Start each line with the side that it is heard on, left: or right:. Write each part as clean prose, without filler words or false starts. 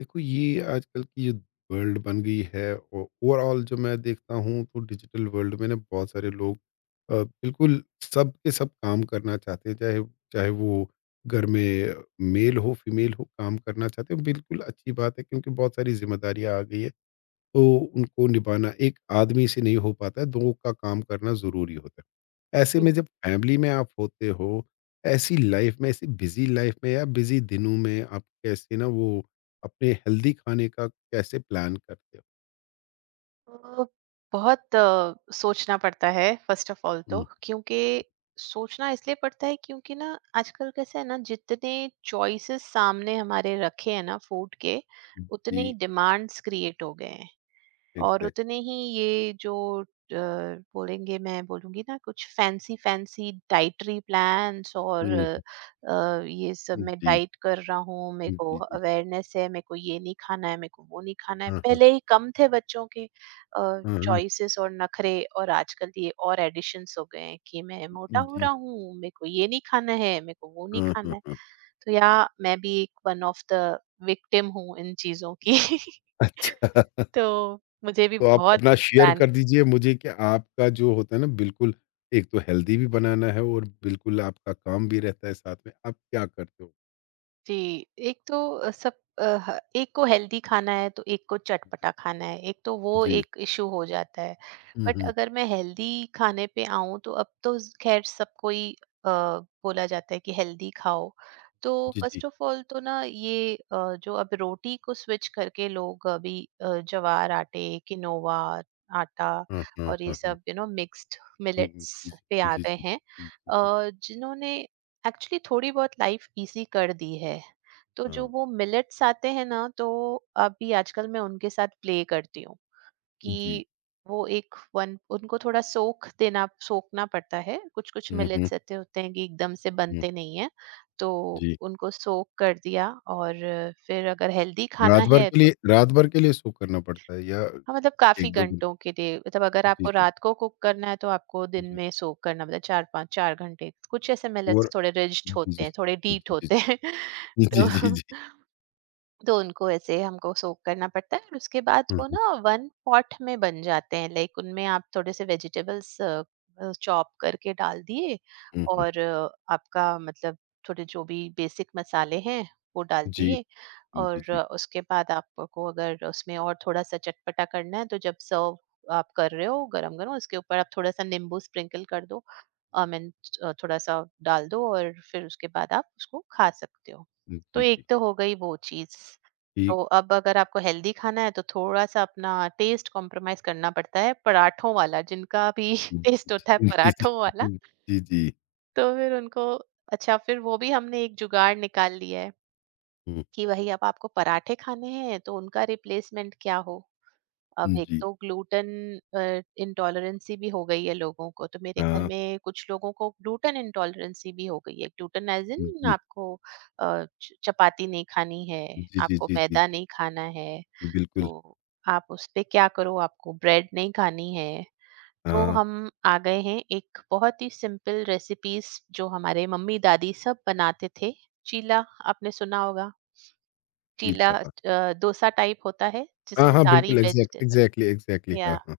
left: देखो, ये आजकल की ये वर्ल्ड बन गई है। और ओवरऑल जो मैं देखता हूँ तो डिजिटल वर्ल्ड में ना बहुत सारे लोग बिल्कुल सब के सब काम करना चाहते हैं। चाहे चाहे वो घर में मेल हो फीमेल हो, काम करना चाहते हैं। बिल्कुल अच्छी बात है, क्योंकि बहुत सारी जिम्मेदारियां आ गई है। तो उनको निभाना एक आदमी से नहीं हो पाता है, 2 का काम करना ज़रूरी होता है। ऐसे में
right: बिल-
left: जब फैमिली में आप होते हो, ऐसी लाइफ में, ऐसी बिज़ी लाइफ में या बिज़ी दिनों में आप कैसे ना वो अपने हेल्दी खाने का कैसे प्लान करते हो?
right: अ, बहुत सोचना पड़ता है फर्स्ट ऑफ ऑल। तो
left: हुँ,
right: क्योंकि सोचना इसलिए पड़ता है क्योंकि ना आजकल कैसे है ना, जितने चॉइसेस सामने हमारे रखे हैं ना फूड के, उतने ही
left: जी,
right: डिमांड्स क्रिएट हो गए हैं। और
left: एग्ज़ैक्ट।
right: उतने ही ये जो अ, बोलेंगे, मैं बोलूँगी ना, कुछ फैंसी फैंसी डाइटरी प्लान्स और
left: हुँ,
right: ये सब
left: हुँ,
right: मैं
left: जी,
right: डाइट कर रहा हूँ, मेरे
left: जी,
right: को
left: जी।
right: अवेयरनेस है, मेरे को ये नहीं खाना है, मेरे को वो नहीं खाना है।
left: हाँ, हाँ।
right: पहले ही कम थे बच्चों के
left: हाँ, हाँ।
right: चॉइसेस और नखरे, और आजकल ये और एडिशंस हो गए हैं कि मैं मोटा हो
left: जी।
right: रहा हूँ, मेरे को ये नहीं खाना है, मेरे को वो नहीं
left: हाँ, हाँ,
right: खाना है।
left: हाँ।
right: तो या मैं भी एक वन ऑफ द विक्टिम हूँ इन चीज़ों की।
left: अच्छा।
right: तो मुझे भी
left: तो आप
right: बहुत
left: अपना
right: कुछ
left: शेयर
right: प्लान।
left: कर दीजिए मुझे कि आपका जो होता है ना, बिल्कुल एक तो हेल्दी भी बनाना है और बिल्कुल आपका काम भी रहता है साथ में। आप क्या करते हो?
right: जी, एक तो अ, सब अ, ह एक को हेल्दी खाना है, तो एक को चटपटा खाना है, एक तो वो
left: जी।
right: एक इश्यू हो जाता है।
left: हुँ,
right: बट
left: हुँ।
right: अगर मैं हेल्दी खाने पे आऊँ, तो अब तो ज़ खैर सबको ही अ, बोला जाता है कि हेल्दी खाओ। तो
left: जी, जी।
right: फर्स्ट ऑफ ऑल तो ना ये जो अब रोटी को स्विच करके लोग अभी जवार आटे, किनोवा, आटा
left: हाँ, हाँ,
right: और ये
left: हाँ, हाँ।
right: सब यू नो मिक्स्ड
left: हुँ, हुँ।
right: मिलेट्स
left: जी,
right: पे आ
left: जी,
right: गए
left: जी।
right: हैं।
left: हुँ, जी, जी।
right: जिन्होंने एक्चुअली थोड़ी बहुत लाइफ इजी कर दी है। तो जो
left: हाँ।
right: वो मिलेट्स आते हैं ना, तो अभी आजकल मैं उनके साथ प्ले करती हूँ
left: जी।
right: कि वो एक वन उनको थोड़ा सोखना पड़ता है। कुछ कुछ
left: हुँ, हुँ,
right: मिलेट्स ऐसे होते हैं कि एकदम से
left: हुँ।
right: बनते नहीं है, तो
left: जी।
right: उनको सोख कर दिया। और फिर अगर हेल्दी
left: रात
right: खाना
left: भर
right: है
left: के
right: तो
left: लिए रात भर के लिए सो करना पड़ता है या
right: हाँ, मतलब काफ़ी
left: 1-2 घंटे?
right: घंटों के लिए, मतलब अगर
left: जी,
right: आपको
left: जी,
right: रात को कुक करना है तो आपको दिन
left: जी।
right: में सोक करना, मतलब 4-5 4 घंटे। कुछ ऐसे मिलेट्स
left: और
right: थोड़े रिज्ड
left: जी,
right: होते
left: जी।
right: हैं, थोड़े
left: जी,
right: डीट
left: जी।
right: होते हैं।
left: जी, जी,
right: तो
left: जी, जी।
right: तो उनको ऐसे हमको सोक करना पड़ता है और उसके बाद
left: हुँ,
right: वो
left: हुँ।
right: ना वन पॉट में बन जाते हैं। लाइक उनमें आप थोड़े से वेजिटेबल्स चॉप करके डाल दिए
left: हुँ, हुँ।
right: और आपका मतलब थोड़े जो भी बेसिक मसाले हैं वो डाल
left: जी।
right: दिए।
left: जी,
right: और
left: जी।
right: उसके बाद आपको अगर उसमें और थोड़ा सा चटपटा करना है तो जब सर्व आप कर रहे हो गरम गरम, उसके ऊपर आप थोड़ा सा नींबू स्प्रिंकल कर दो, आई मीन थोड़ा सा डाल दो, और फिर उसके बाद आप उसको खा सकते हो। तो
left: जी,
right: एक
left: जी।
right: तो हो गई वो चीज़।
left: ठीक।
right: तो अब अगर आपको हेल्दी खाना है तो थोड़ा-सा अपना टेस्ट कॉम्प्रोमाइज़ करना पड़ता है। पराठों वाला जिनका भी टेस्ट होता है
left: जी, जी।
right: पराठों वाला,
left: हुँ। जी, जी।
right: तो फिर उनको अच्छा, फिर वो भी हमने एक जुगाड़ निकाल लिया है,
left: हुँ,
right: कि वही अब आपको पराठे खाने हैं तो उनका रिप्लेसमेंट क्या हो? अब एक
left: जी।
right: तो ग्लूटेन इंटॉलरेंसी भी हो गई है लोगों को, तो मेरे घर
left: हाँ।
right: में कुछ लोगों को ग्लूटेन इंटॉलरेंसी भी हो गई है। ग्लूटेन एज इन
left: जी।
right: आपको चपाती नहीं खानी है,
left: जी, जी,
right: आपको
left: जी, जी,
right: मैदा
left: जी।
right: नहीं खाना है।
left: बिल्कुल।
right: तो आप उस पे क्या करो, आपको ब्रेड नहीं खानी है, तो
left: हाँ,
right: हम आ गए हैं एक बहुत ही सिंपल रेसिपीज जो हमारे मम्मी दादी सब बनाते थे। चीला, आपने सुना होगा चीला,
left: किला।
right: डोसा टाइप होता है
left: हाँ,
right: जिसमें
left: हाँ,
right: सारी
left: बिल्कुल एग्ज़ैक्ट
right: वेजिटेबल,
left: एग्ज़ैक्टली, एग्ज़ैक्टली। हाँ,
right: या
left: हाँ।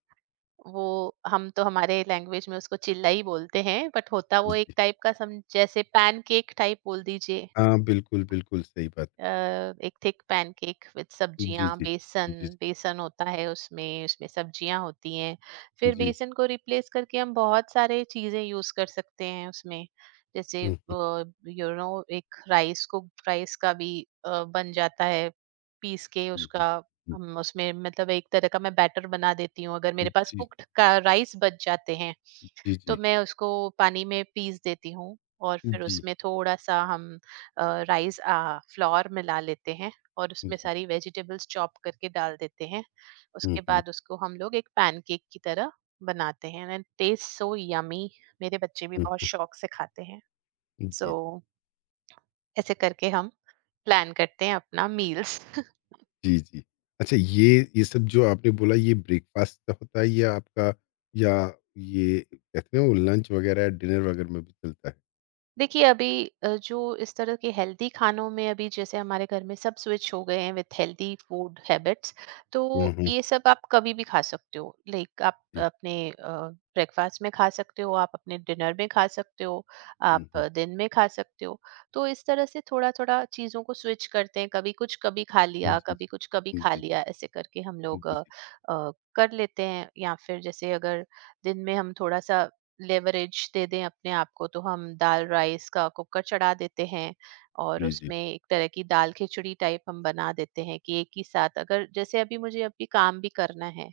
right: वो हम तो हमारे लैंग्वेज में उसको चिल्ला ही बोलते हैं। बट होता
left: जी,
right: वो एक
left: जी।
right: टाइप का सम जैसे पैनकेक टाइप बोल दीजिए,
left: हाँ, बिल्कुल, बिल्कुल सही बात।
right: एक थिक पैनकेक विद
left: जी,
right: सब्जियां।
left: जी।
right: बेसन
left: जी,
right: बेसन होता है उसमें, उसमें सब्जियां होती हैं। फिर
left: जी।
right: बेसन को रिप्लेस करके हम बहुत सारे चीजें यूज कर सकते हैं उसमें। जैसे
left: हुँ, हुँ,
right: यू नो एक राइस को, राइस का भी बन जाता है पीस के
left: हुँ, हुँ।
right: उसका।
left: हुँ,
right: हम उसमें मतलब एक तरह का मैं बैटर बना देती हूँ अगर मेरे
left: हुँ।
right: पास
left: जी,
right: कुक्ड का राइस बच जाते हैं,
left: जी,
right: तो
left: जी।
right: मैं उसको पानी में पीस देती हूँ, और फिर
left: जी,
right: उसमें थोड़ा सा हम राइस फ्लोर मिला लेते हैं, और उसमें
left: जी।
right: सारी वेजिटेबल्स चॉप करके डाल देते हैं।
left: हुँ,
right: उसके
left: हुँ,
right: बाद उसको हम लोग एक पैनकेक की तरह बनाते हैं, एंड टेस्ट सो यमी, मेरे बच्चे भी
left: हुँ,
right: बहुत
left: हुँ।
right: शौक से खाते हैं। सो
left: जी,
right: ऐसे करके हम प्लान करते हैं अपना मील्स।
left: जी, जी। अच्छा, ये सब जो आपने बोला, ये ब्रेकफ़ास्ट का होता है या आपका, या ये कहते हैं वो लंच वग़ैरह डिनर वग़ैरह में भी चलता है?
right: देखिए अभी जो इस तरह के हेल्दी खानों में अभी जैसे हमारे घर में सब स्विच हो गए हैं विथ हेल्दी फूड हैबिट्स, तो
left: हुँ, हुँ।
right: ये सब आप कभी भी खा सकते हो। लाइक आप
left: जी।
right: अपने ब्रेकफास्ट में खा सकते हो, आप अपने डिनर में खा सकते हो,
left: हुँ,
right: आप
left: हुँ।
right: दिन में खा सकते हो। तो इस तरह से थोड़ा थोड़ा चीज़ों को स्विच करते हैं। कभी कुछ कभी खा
left: जी,
right: लिया,
left: जी।
right: कभी कुछ कभी
left: जी,
right: खा
left: जी।
right: लिया, ऐसे करके हम लोग
left: जी, जी।
right: कर लेते हैं। या फिर जैसे अगर दिन में हम थोड़ा सा लेवरेज दे दें अपने आप को, तो हम दाल राइस का कुकर चढ़ा देते हैं, और
left: जी, जी।
right: उसमें एक तरह की दाल खिचड़ी टाइप हम बना देते हैं। कि एक ही साथ अगर जैसे अभी मुझे अभी काम भी करना है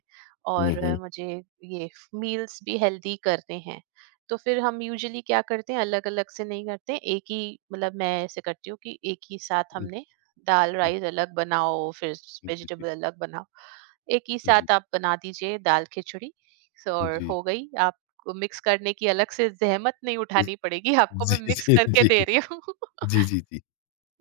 left: हुँ,
right: और
left: हुँ।
right: मुझे ये मील्स भी हेल्दी करने हैं, तो फिर हम यूजुअली क्या करते हैं, अलग अलग से नहीं करते हैं, एक ही मतलब, मैं ऐसे करती हूँ कि एक ही साथ
left: जी,
right: हमने दाल राइस अलग बनाओ, फिर
left: जी, जी, जी।
right: वेजिटेबल अलग बनाओ, एक ही
left: जी।
right: साथ आप बना दीजिए दाल खिचड़ी। सो
left: जी,
right: और
left: जी,
right: हो गई। आप मिक्स करने की अलग से ज़हमत नहीं उठानी पड़ेगी, आपको
left: जी।
right: मैं मिक्स करके दे रही हूँ।
left: जी, जी, जी।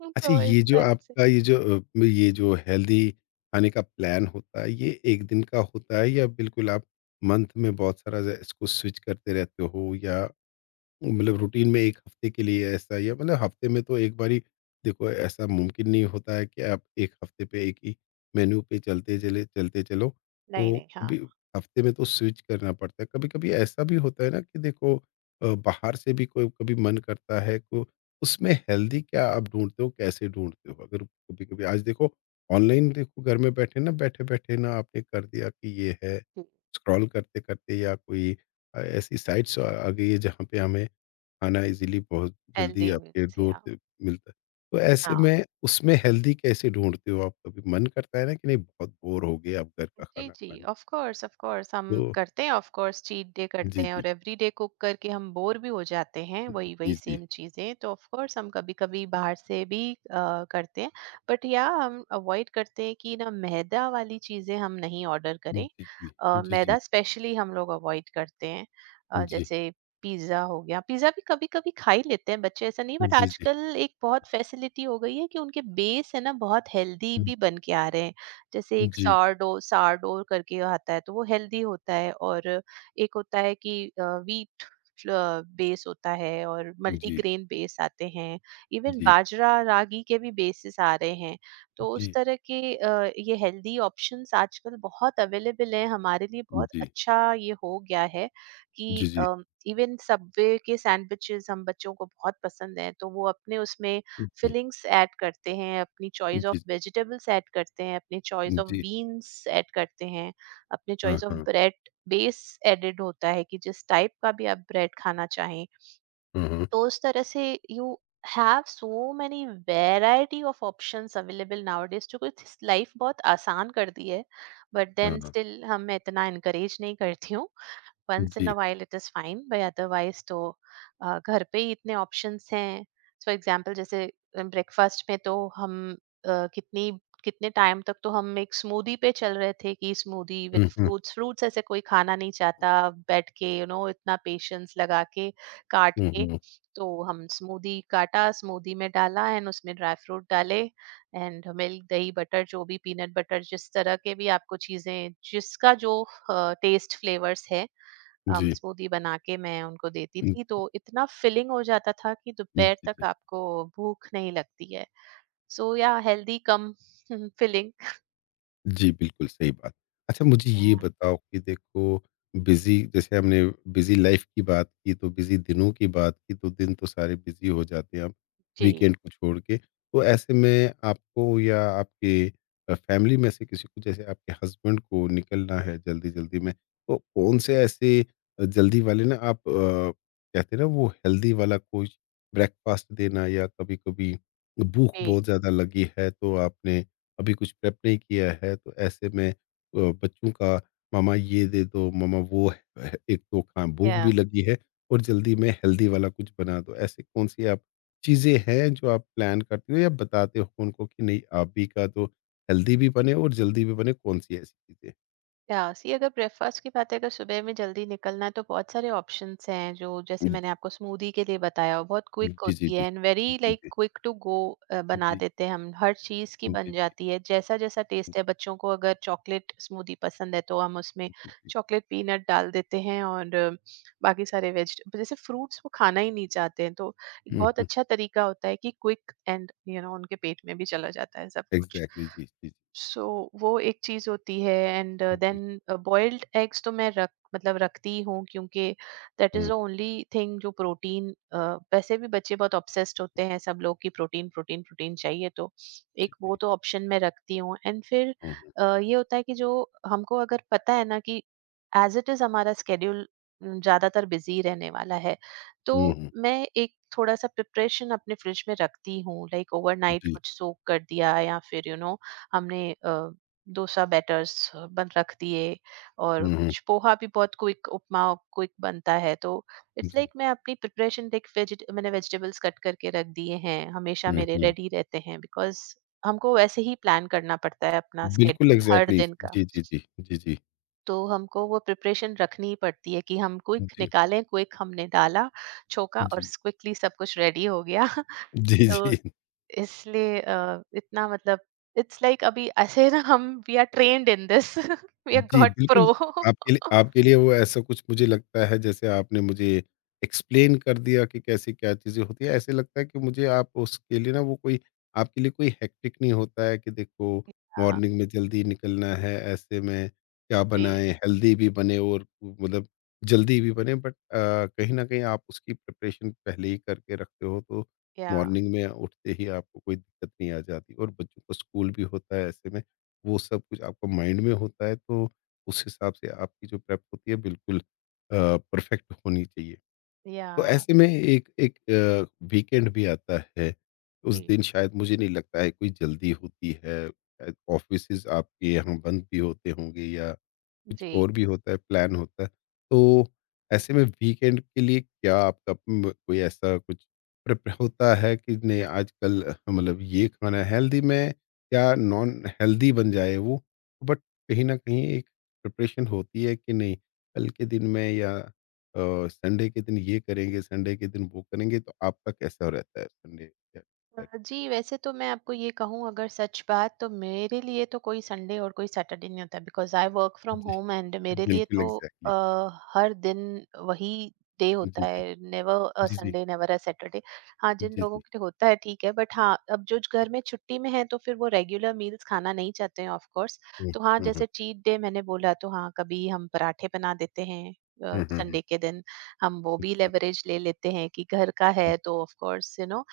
left: अच्छा,
right: तो इस
left: ये जो
right: तरह से।
left: आपका ये जो ये जो हेल्दी खाने का प्लान होता है, ये 1 दिन का होता है या बिल्कुल आप मंथ में बहुत सारा ज़ इसको स्विच करते रहते हो, या मतलब रूटीन में 1 हफ्ते के लिए ऐसा, या मतलब हफ्ते में तो एक बारी। देखो, ऐसा मुमकिन नहीं होता है कि आप 1 हफ्ते पे एक ही मेन्यू पे चलते चलो।
right: नहीं,
left: तो
right: नहीं, हाँ।
left: कभी हफ्ते में तो स्विच करना पड़ता है। कभी-कभी ऐसा भी होता है ना कि देखो, बाहर से भी कोई कभी मन करता है, तो उसमें हेल्दी क्या आप ढूँढते हो, कैसे ढूँढते हो? अगर कभी-कभी आज देखो, ऑनलाइन देखो, घर में बैठे ना, बैठे-बैठे ना आपने कर दिया कि ये है,
right: हुँ।
left: स्क्रॉल करते-करते या कोई ऐसी साइट्स आ आ गई है जहाँ पे हमें खाना इज़ीली बहुत जल्दी
right: हेल्दी
left: आपके
right: मील्स
left: डोर
right: या
left: पे मिलता है। तो ऐसे
right: हाँ।
left: में उसमें हेल्दी कैसे ढूँढते हो आप? कभी मन करता है ना कि नहीं, बहुत बोर हो गए अब घर का
right: जी,
left: खाना
right: जी,
left: खाने।
right: ऑफ़ कोर्स हम
left: तो
right: करते हैं, ऑफ़ कोर्स चीट डे करते
left: जी,
right: हैं।
left: जी।
right: और एवरीडे कुक करके हम बोर भी हो जाते हैं,
left: जी,
right: वही-वही
left: जी।
right: सेम चीज़ें, तो ऑफ़ कोर्स हम कभी-कभी बाहर से भी करते हैं। बट या हम अवॉइड करते हैं कि ना मैदा वाली चीज़ें हम नहीं ऑर्डर करें।
left: जी, जी। जी, जी।
right: मैदा स्पेशली हम लोग अवॉइड करते हैं।
left: जी।
right: जैसे पिज़्ज़ा हो गया, पिज़्ज़ा भी कभी-कभी खा ही लेते हैं बच्चे, ऐसा नहीं। बट
left: जी, जी।
right: आजकल एक बहुत फैसिलिटी हो गई है कि उनके बेस है ना बहुत हेल्दी
left: हुँ,
right: भी बन के आ रहे हैं। जैसे एक
left: जी।
right: सारडो सारडो करके आता है, तो वो हेल्दी होता है। और एक होता है कि वीट बेस होता है, और
left: जी, जी,
right: मल्टीग्रेन बेस आते हैं,
left: जी,
right: इवन
left: जी,
right: बाजरा रागी के भी बेसिस आ रहे हैं। तो उस
left: जी,
right: तरह के ये हेल्दी ऑप्शंस आजकल बहुत अवेलेबल है हमारे लिए, बहुत अच्छा ये हो गया है
left: जी,
right: कि
left: जी,
right: इवन सबवे के सैंडविचेस हम बच्चों को बहुत पसंद है, तो वो अपने उसमें फिलिंग्स ऐड करते हैं, अपनी चॉइस ऑफ वेजिटेबल्स ऐड करते हैं, अपनी
left: जी,
right: चॉइस ऑफ
left: जी।
right: बीन्स ऐड करते हैं, अपने
left: हाँ,
right: चॉइस ऑफ
left: हाँ।
right: ब्रेड बेस एडेड होता है कि जिस टाइप का भी आप ब्रेड खाना चाहें।
left: हाँ, हाँ।
right: तो उस तरह से you have so many variety of options available nowadays, जो कुछ लाइफ बहुत आसान कर दी है। बट
left: हाँ,
right: देन
left: हाँ।
right: स्टिल हम मैं इतना इनकरेज नहीं करती हूँ, वंस इन
left: जी।
right: A while it is fine by, otherwise तो घर पे ही इतने ऑप्शंस हैं। फॉर एग्जांपल जैसे ब्रेकफास्ट में तो हम अ, कितनी कितने टाइम तक तो हम एक स्मूदी पे चल रहे थे, कि स्मूदी विद
left: हुँ, हुँ।
right: फ्रूट्स। फ्रूट्स ऐसे कोई खाना नहीं चाहता बैठ के, यू you नो know, इतना पेशेंस लगा के काट
left: हुँ,
right: के।
left: हुँ।
right: तो हम स्मूदी, काटा स्मूदी में डाला, एंड उसमें ड्राई फ्रूट डाले, एंड मिल्क, दही, बटर जो भी, पीनट बटर, जिस तरह के भी आपको चीजें, जिसका जो टेस्ट फ्लेवर्स है,
left: जी।
right: स्मूदी बना के मैं उनको देती
left: हुँ,
right: थी, तो इतना फिलिंग हो जाता था कि
left: हुँ,
right: दोपहर
left: जी, जी।
right: तक आपको भूख नहीं लगती है। सो या हेल्दी कम फिलिंग।
left: जी, बिल्कुल सही बात। अच्छा, मुझे ये बताओ कि देखो, बिज़ी, जैसे हमने बिज़ी लाइफ़ की बात की, तो बिज़ी दिनों की बात की, तो दिन तो सारे बिज़ी हो जाते हैं आप,
right: जी,
left: वीकेंड को छोड़ के। तो ऐसे में आपको या आपके फैमिली में से किसी को, जैसे आपके हस्बैंड को निकलना है जल्दी-जल्दी में, तो कौन से ऐसे जल्दी वाले ना आप कहते हैं ना वो हेल्दी वाला कुछ ब्रेकफ़ास्ट देना, या कभी-कभी भूख बहुत ज़्यादा लगी है, तो आपने अभी कुछ प्रेप नहीं किया है, तो ऐसे में बच्चों का मामा ये दे दो, मामा वो है, एक तो खा,
right: जी।
left: भूख भी लगी है और जल्दी में हेल्दी वाला कुछ बना दो, ऐसे कौन सी आप चीज़ें हैं जो आप प्लान करते हो या बताते हो उनको कि नहीं आप भी का तो हेल्दी भी बने और जल्दी भी बने, कौन सी ऐसी चीज़ें?
right: या सी, अगर ब्रेकफास्ट की बात है, अगर सुबह में जल्दी निकलना है, तो बहुत सारे ऑप्शंस हैं। जो जैसे मैंने आपको स्मूदी के लिए बताया, वो बहुत
left: जी
right: क्विक
left: जी जी
right: होती
left: जी
right: है एंड वेरी लाइक
left: जी
right: क्विक टू गो। बना
left: जी
right: देते हैं हम, हर चीज़ की
left: जी
right: बन
left: जी
right: जाती है, जैसा जैसा टेस्ट है बच्चों को। अगर चॉकलेट स्मूदी पसंद है तो हम उसमें
left: जी।
right: चॉकलेट पीनट डाल देते हैं, और बाकी सारे वेज जैसे फ्रूट्स, वो खाना ही नहीं चाहते हैं, तो एक बहुत
left: हम्म,
right: अच्छा तरीका होता है कि क्विक एंड यू नो उनके पेट में भी चला जाता है सब कुछ।
left: एग्जैक्टली जी जी।
right: सो वो एक चीज होती है। एंड
left: जी जी।
right: देन बॉइल्ड एग्स तो मैं रख मतलब रखती ही हूँ, क्योंकि that is the
left: hmm.
right: Only thing जो प्रोटीन। वैसे भी बच्चे बहुत ऑब्सेस्ड होते हैं सब लोग की प्रोटीन प्रोटीन प्रोटीन चाहिए, तो
left: जी
right: एक वो
left: जी।
right: तो ऑप्शन मैं रखती हूँ। एंड फिर
left: हम्म।
right: ये होता है कि जो हमको अगर पता है ना कि एज इट इज हमारा स्केड्यूल ज्यादातर बिजी रहने वाला है, तो
left: हम्म।
right: मैं एक थोड़ा सा प्रिपरेशन अपने फ्रिज में रखती हूँ। लाइक ओवरनाइट
left: जी।
right: कुछ सोक कर दिया, या फिर यू you नो know, हमने डोसा बैटर्स बन रख दिए। और
left: हम्म।
right: कुछ पोहा भी बहुत क्विक, उपमा क्विक बनता है। तो इट्स
left: जी।
right: लाइक मैं अपनी प्रिपरेशन, लाइक वेजिट मैंने वेजिटेबल्स कट करके रख दिए हैं, हमेशा मेरे
left: हम्म।
right: रेडी रहते हैं, बिकॉज हमको वैसे ही प्लान करना पड़ता है अपना
left: बिल्कुल
right: स्केड्यूल हर
left: एग्ज़ैक्टली
right: दिन का।
left: जी, जी, जी। जी, जी।
right: तो हमको वो प्रिपरेशन रखनी ही पड़ती है कि हम क्विक
left: जी।
right: निकालें, क्विक हमने डाला छोका, और क्विकली सब कुछ रेडी हो गया।
left: जी,
right: तो
left: जी।
right: इसलिए इतना मतलब, इट्स लाइक अभी ऐसे ना, हम we are trained in this, we are
left: जी,
right: गॉट
left: बिल्कुल,
right: प्रो।
left: आपके लिए, आपके लिए वो ऐसा कुछ, मुझे लगता है जैसे आपने मुझे एक्सप्लेन कर दिया कि कैसे क्या चीज़ें होती हैं, ऐसे लगता है कि मुझे आप उसके लिए ना वो कोई, आपके लिए कोई हेक्टिक नहीं होता है कि देखो,
right: या,
left: मॉर्निंग में जल्दी निकलना है, ऐसे में क्या
right: जी,
left: बनाएँ, हेल्दी भी बने और मतलब जल्दी भी बने, बट कहीं न कहीं आप उसकी प्रिपरेशन पहले ही करके रखते हो, तो
right: या
left: मॉर्निंग में उठते ही आपको कोई दिक्कत नहीं आ जाती। और बच्चों को स्कूल भी होता है, ऐसे में वो सब कुछ आपका माइंड में होता है, तो उस हिसाब से आपकी जो प्रेप होती है बिल्कुल परफेक्ट होनी चाहिए।
right: या,
left: तो ऐसे में एक एक वीकेंड भी आता है, उस
right: जी,
left: दिन शायद मुझे नहीं लगता है कोई जल्दी होती है, शायद ऑफिस आपके यहाँ बंद भी होते होंगे, या कुछ
right: जी।
left: और भी होता है, प्लान होता है। तो ऐसे में वीकेंड के लिए क्या आपका कोई ऐसा कुछ प्रिप होता है कि नहीं, आजकल मतलब ये खाना है हेल्दी में या नॉन हेल्दी बन जाए वो, बट कहीं न कहीं एक प्रिपरेशन होती है कि नहीं कल के दिन में, या संडे के दिन ये करेंगे, संडे के दिन वो करेंगे, तो आपका कैसा रहता है संडे या सैट?
right: जी, वैसे तो मैं आपको ये कहूँ अगर सच बात, तो मेरे लिए तो कोई संडे और कोई सैटरडे नहीं होता, बिकॉज़ आई वर्क फ्रॉम
left: जी,
right: होम। एंड मेरे लिए
left: बिल्कुल
right: तो अ,
left: एग्ज़ैक्टली।
right: हर दिन वही डे
left: जी,
right: होता
left: जी।
right: है, नेवर अ
left: जी, जी।
right: Sunday, never a Saturday. हाँ, जिन
left: जी,
right: लोगों
left: जी।
right: के लिए होता है ठीक है, बट हाँ, अब जो घर में छुट्टी में हैं तो फिर वो रेगुलर मील्स खाना नहीं चाहते हैं ऑफ कोर्स।
left: हुँ,
right: तो हाँ,
left: हुँ, हुँ।
right: जैसे चीट डे मैंने बोला, तो हाँ, कभी हम पराठे बना देते हैं
left: हुँ, हुँ, हुँ।
right: संडे के दिन। हम वो भी
left: जी।
right: लेवरेज ले लेते हैं कि घर का है तो ऑफ कोर्स यू नो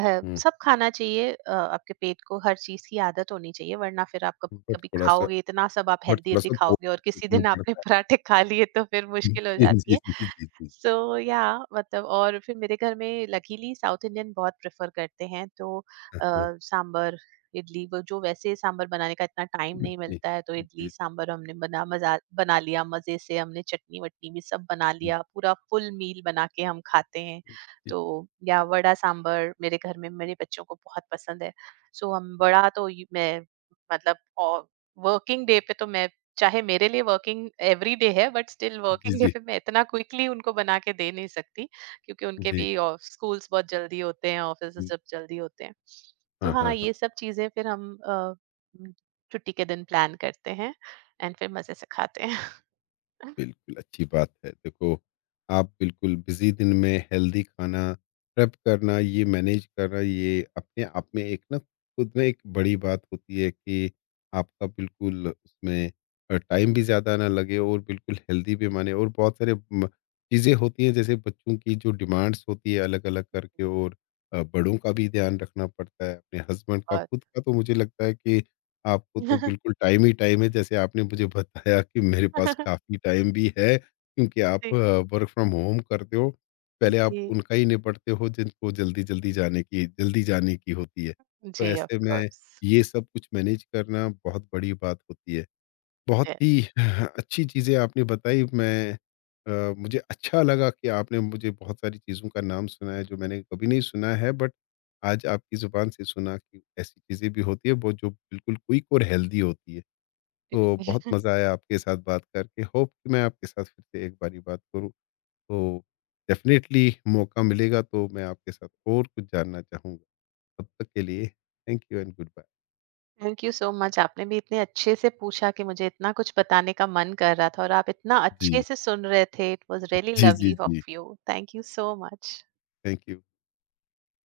right: है,
left: हुँ,
right: सब खाना चाहिए। आपके पेट को हर चीज की आदत होनी चाहिए, वरना फिर आप कभी
left: बट
right: कभी
left: थोड़ा-सा
right: खाओगे इतना सब, आप
left: बट
right: हेल्दी हेल्दी
left: थोड़ा-सा
right: खाओगे और
left: पोज़
right: किसी
left: देखना
right: दिन आपने
left: पड़ता है।
right: पराठे खा लिए तो फिर मुश्किल हो
left: जी, जी,
right: जाती है।
left: जी, जी, जी।
right: सो या मतलब, और फिर मेरे घर में लकीली साउथ इंडियन बहुत प्रेफर करते हैं, तो
left: हाँ,
right: अ,
left: हाँ।
right: सांबर इडली, वो जो वैसे सांबर बनाने का इतना टाइम
left: जी,
right: नहीं
left: जी,
right: मिलता है, तो इडली सांबर हमने बना लिया, मजे से हमने चटनी वटनी भी सब बना लिया, पूरा फुल मील बना के हम खाते हैं।
left: जी,
right: तो या वड़ा सांबर मेरे घर में मेरे बच्चों को बहुत पसंद है। सो हम वड़ा तो यू- मैं मतलब वर्किंग डे पे तो मैं, चाहे मेरे लिए वर्किंग एवरी डे है, बट स्टिल
left: जी,
right: वर्किंग डे
left: जी,
right: पे मैं इतना क्विकली उनको बना के दे नहीं सकती, क्योंकि उनके
left: जी।
right: भी स्कूल्स बहुत जल्दी होते हैं, ऑफिस
left: हुँ,
right: सब जल्दी होते हैं। तो
left: हाँ,
right: हाँ,
left: हाँ।
right: ये सब चीजें फिर हम म, छुट्टी के दिन प्लान करते हैं एंड फिर मजे से खाते हैं।
left: बिल्कुल, अच्छी बात है। देखो, आप बिल्कुल बिज़ी दिन में हेल्दी खाना, प्रेप करना, ये मैनेज करना, ये अपने आप में एक ना खुद में एक बड़ी बात होती है कि आपका बिल्कुल उसमें टाइम भी ज़्यादा ना लगे और बिल्कुल हेल्दी भी माने। और बहुत सारे म चीज़ें होती हैं, जैसे बच्चों की जो डिमांड्स होती है अलग-अलग करके, और बड़ों का भी ध्यान रखना पड़ता है, अपने हस्बैंड का,
right: बहुत
left: खुद का। तो मुझे लगता है कि आपको तो बिल्कुल टाइम ही टाइम है, जैसे आपने मुझे बताया कि मेरे पास काफ़ी टाइम भी है, क्योंकि आप
right: जी,
left: वर्क फ्रॉम होम करते हो। पहले आप
right: जी,
left: उनका ही निपटते हो जिनको जल्दी-जल्दी जाने की, जल्दी जाने की होती है। तो
right: जी, ऑफ
left: ऐसे में
right: कोर्स।
left: ये सब कुछ मैनेज करना बहुत बड़ी बात होती है। बहुत ही अच्छी चीज़ें आपने बताई। मुझे अच्छा लगा कि आपने मुझे बहुत सारी चीज़ों का नाम सुनाया जो मैंने कभी नहीं सुना है, बट आज आपकी ज़ुबान से सुना कि ऐसी चीज़ें भी होती है, वो जो बिल्कुल क्विक और हेल्दी होती है। तो बहुत मज़ा आया आपके साथ बात करके। होप कि मैं आपके साथ फिर से एक बारी बात करूँ। तो डेफ़िनेटली मौका मिलेगा तो मैं आपके साथ और कुछ जानना चाहूँगा। तब तक के लिए thank you and goodbye.
right: Thank you so much. आपने भी इतने अच्छे से पूछा कि मुझे इतना कुछ बताने का मन कर रहा था, और आप इतना
left: जी।
right: अच्छे से सुन रहे थे। इट वाज़ रियली
left: जी, जी,
right: लवली
left: जी।
right: Of you. Thank you so much.
left: Thank you.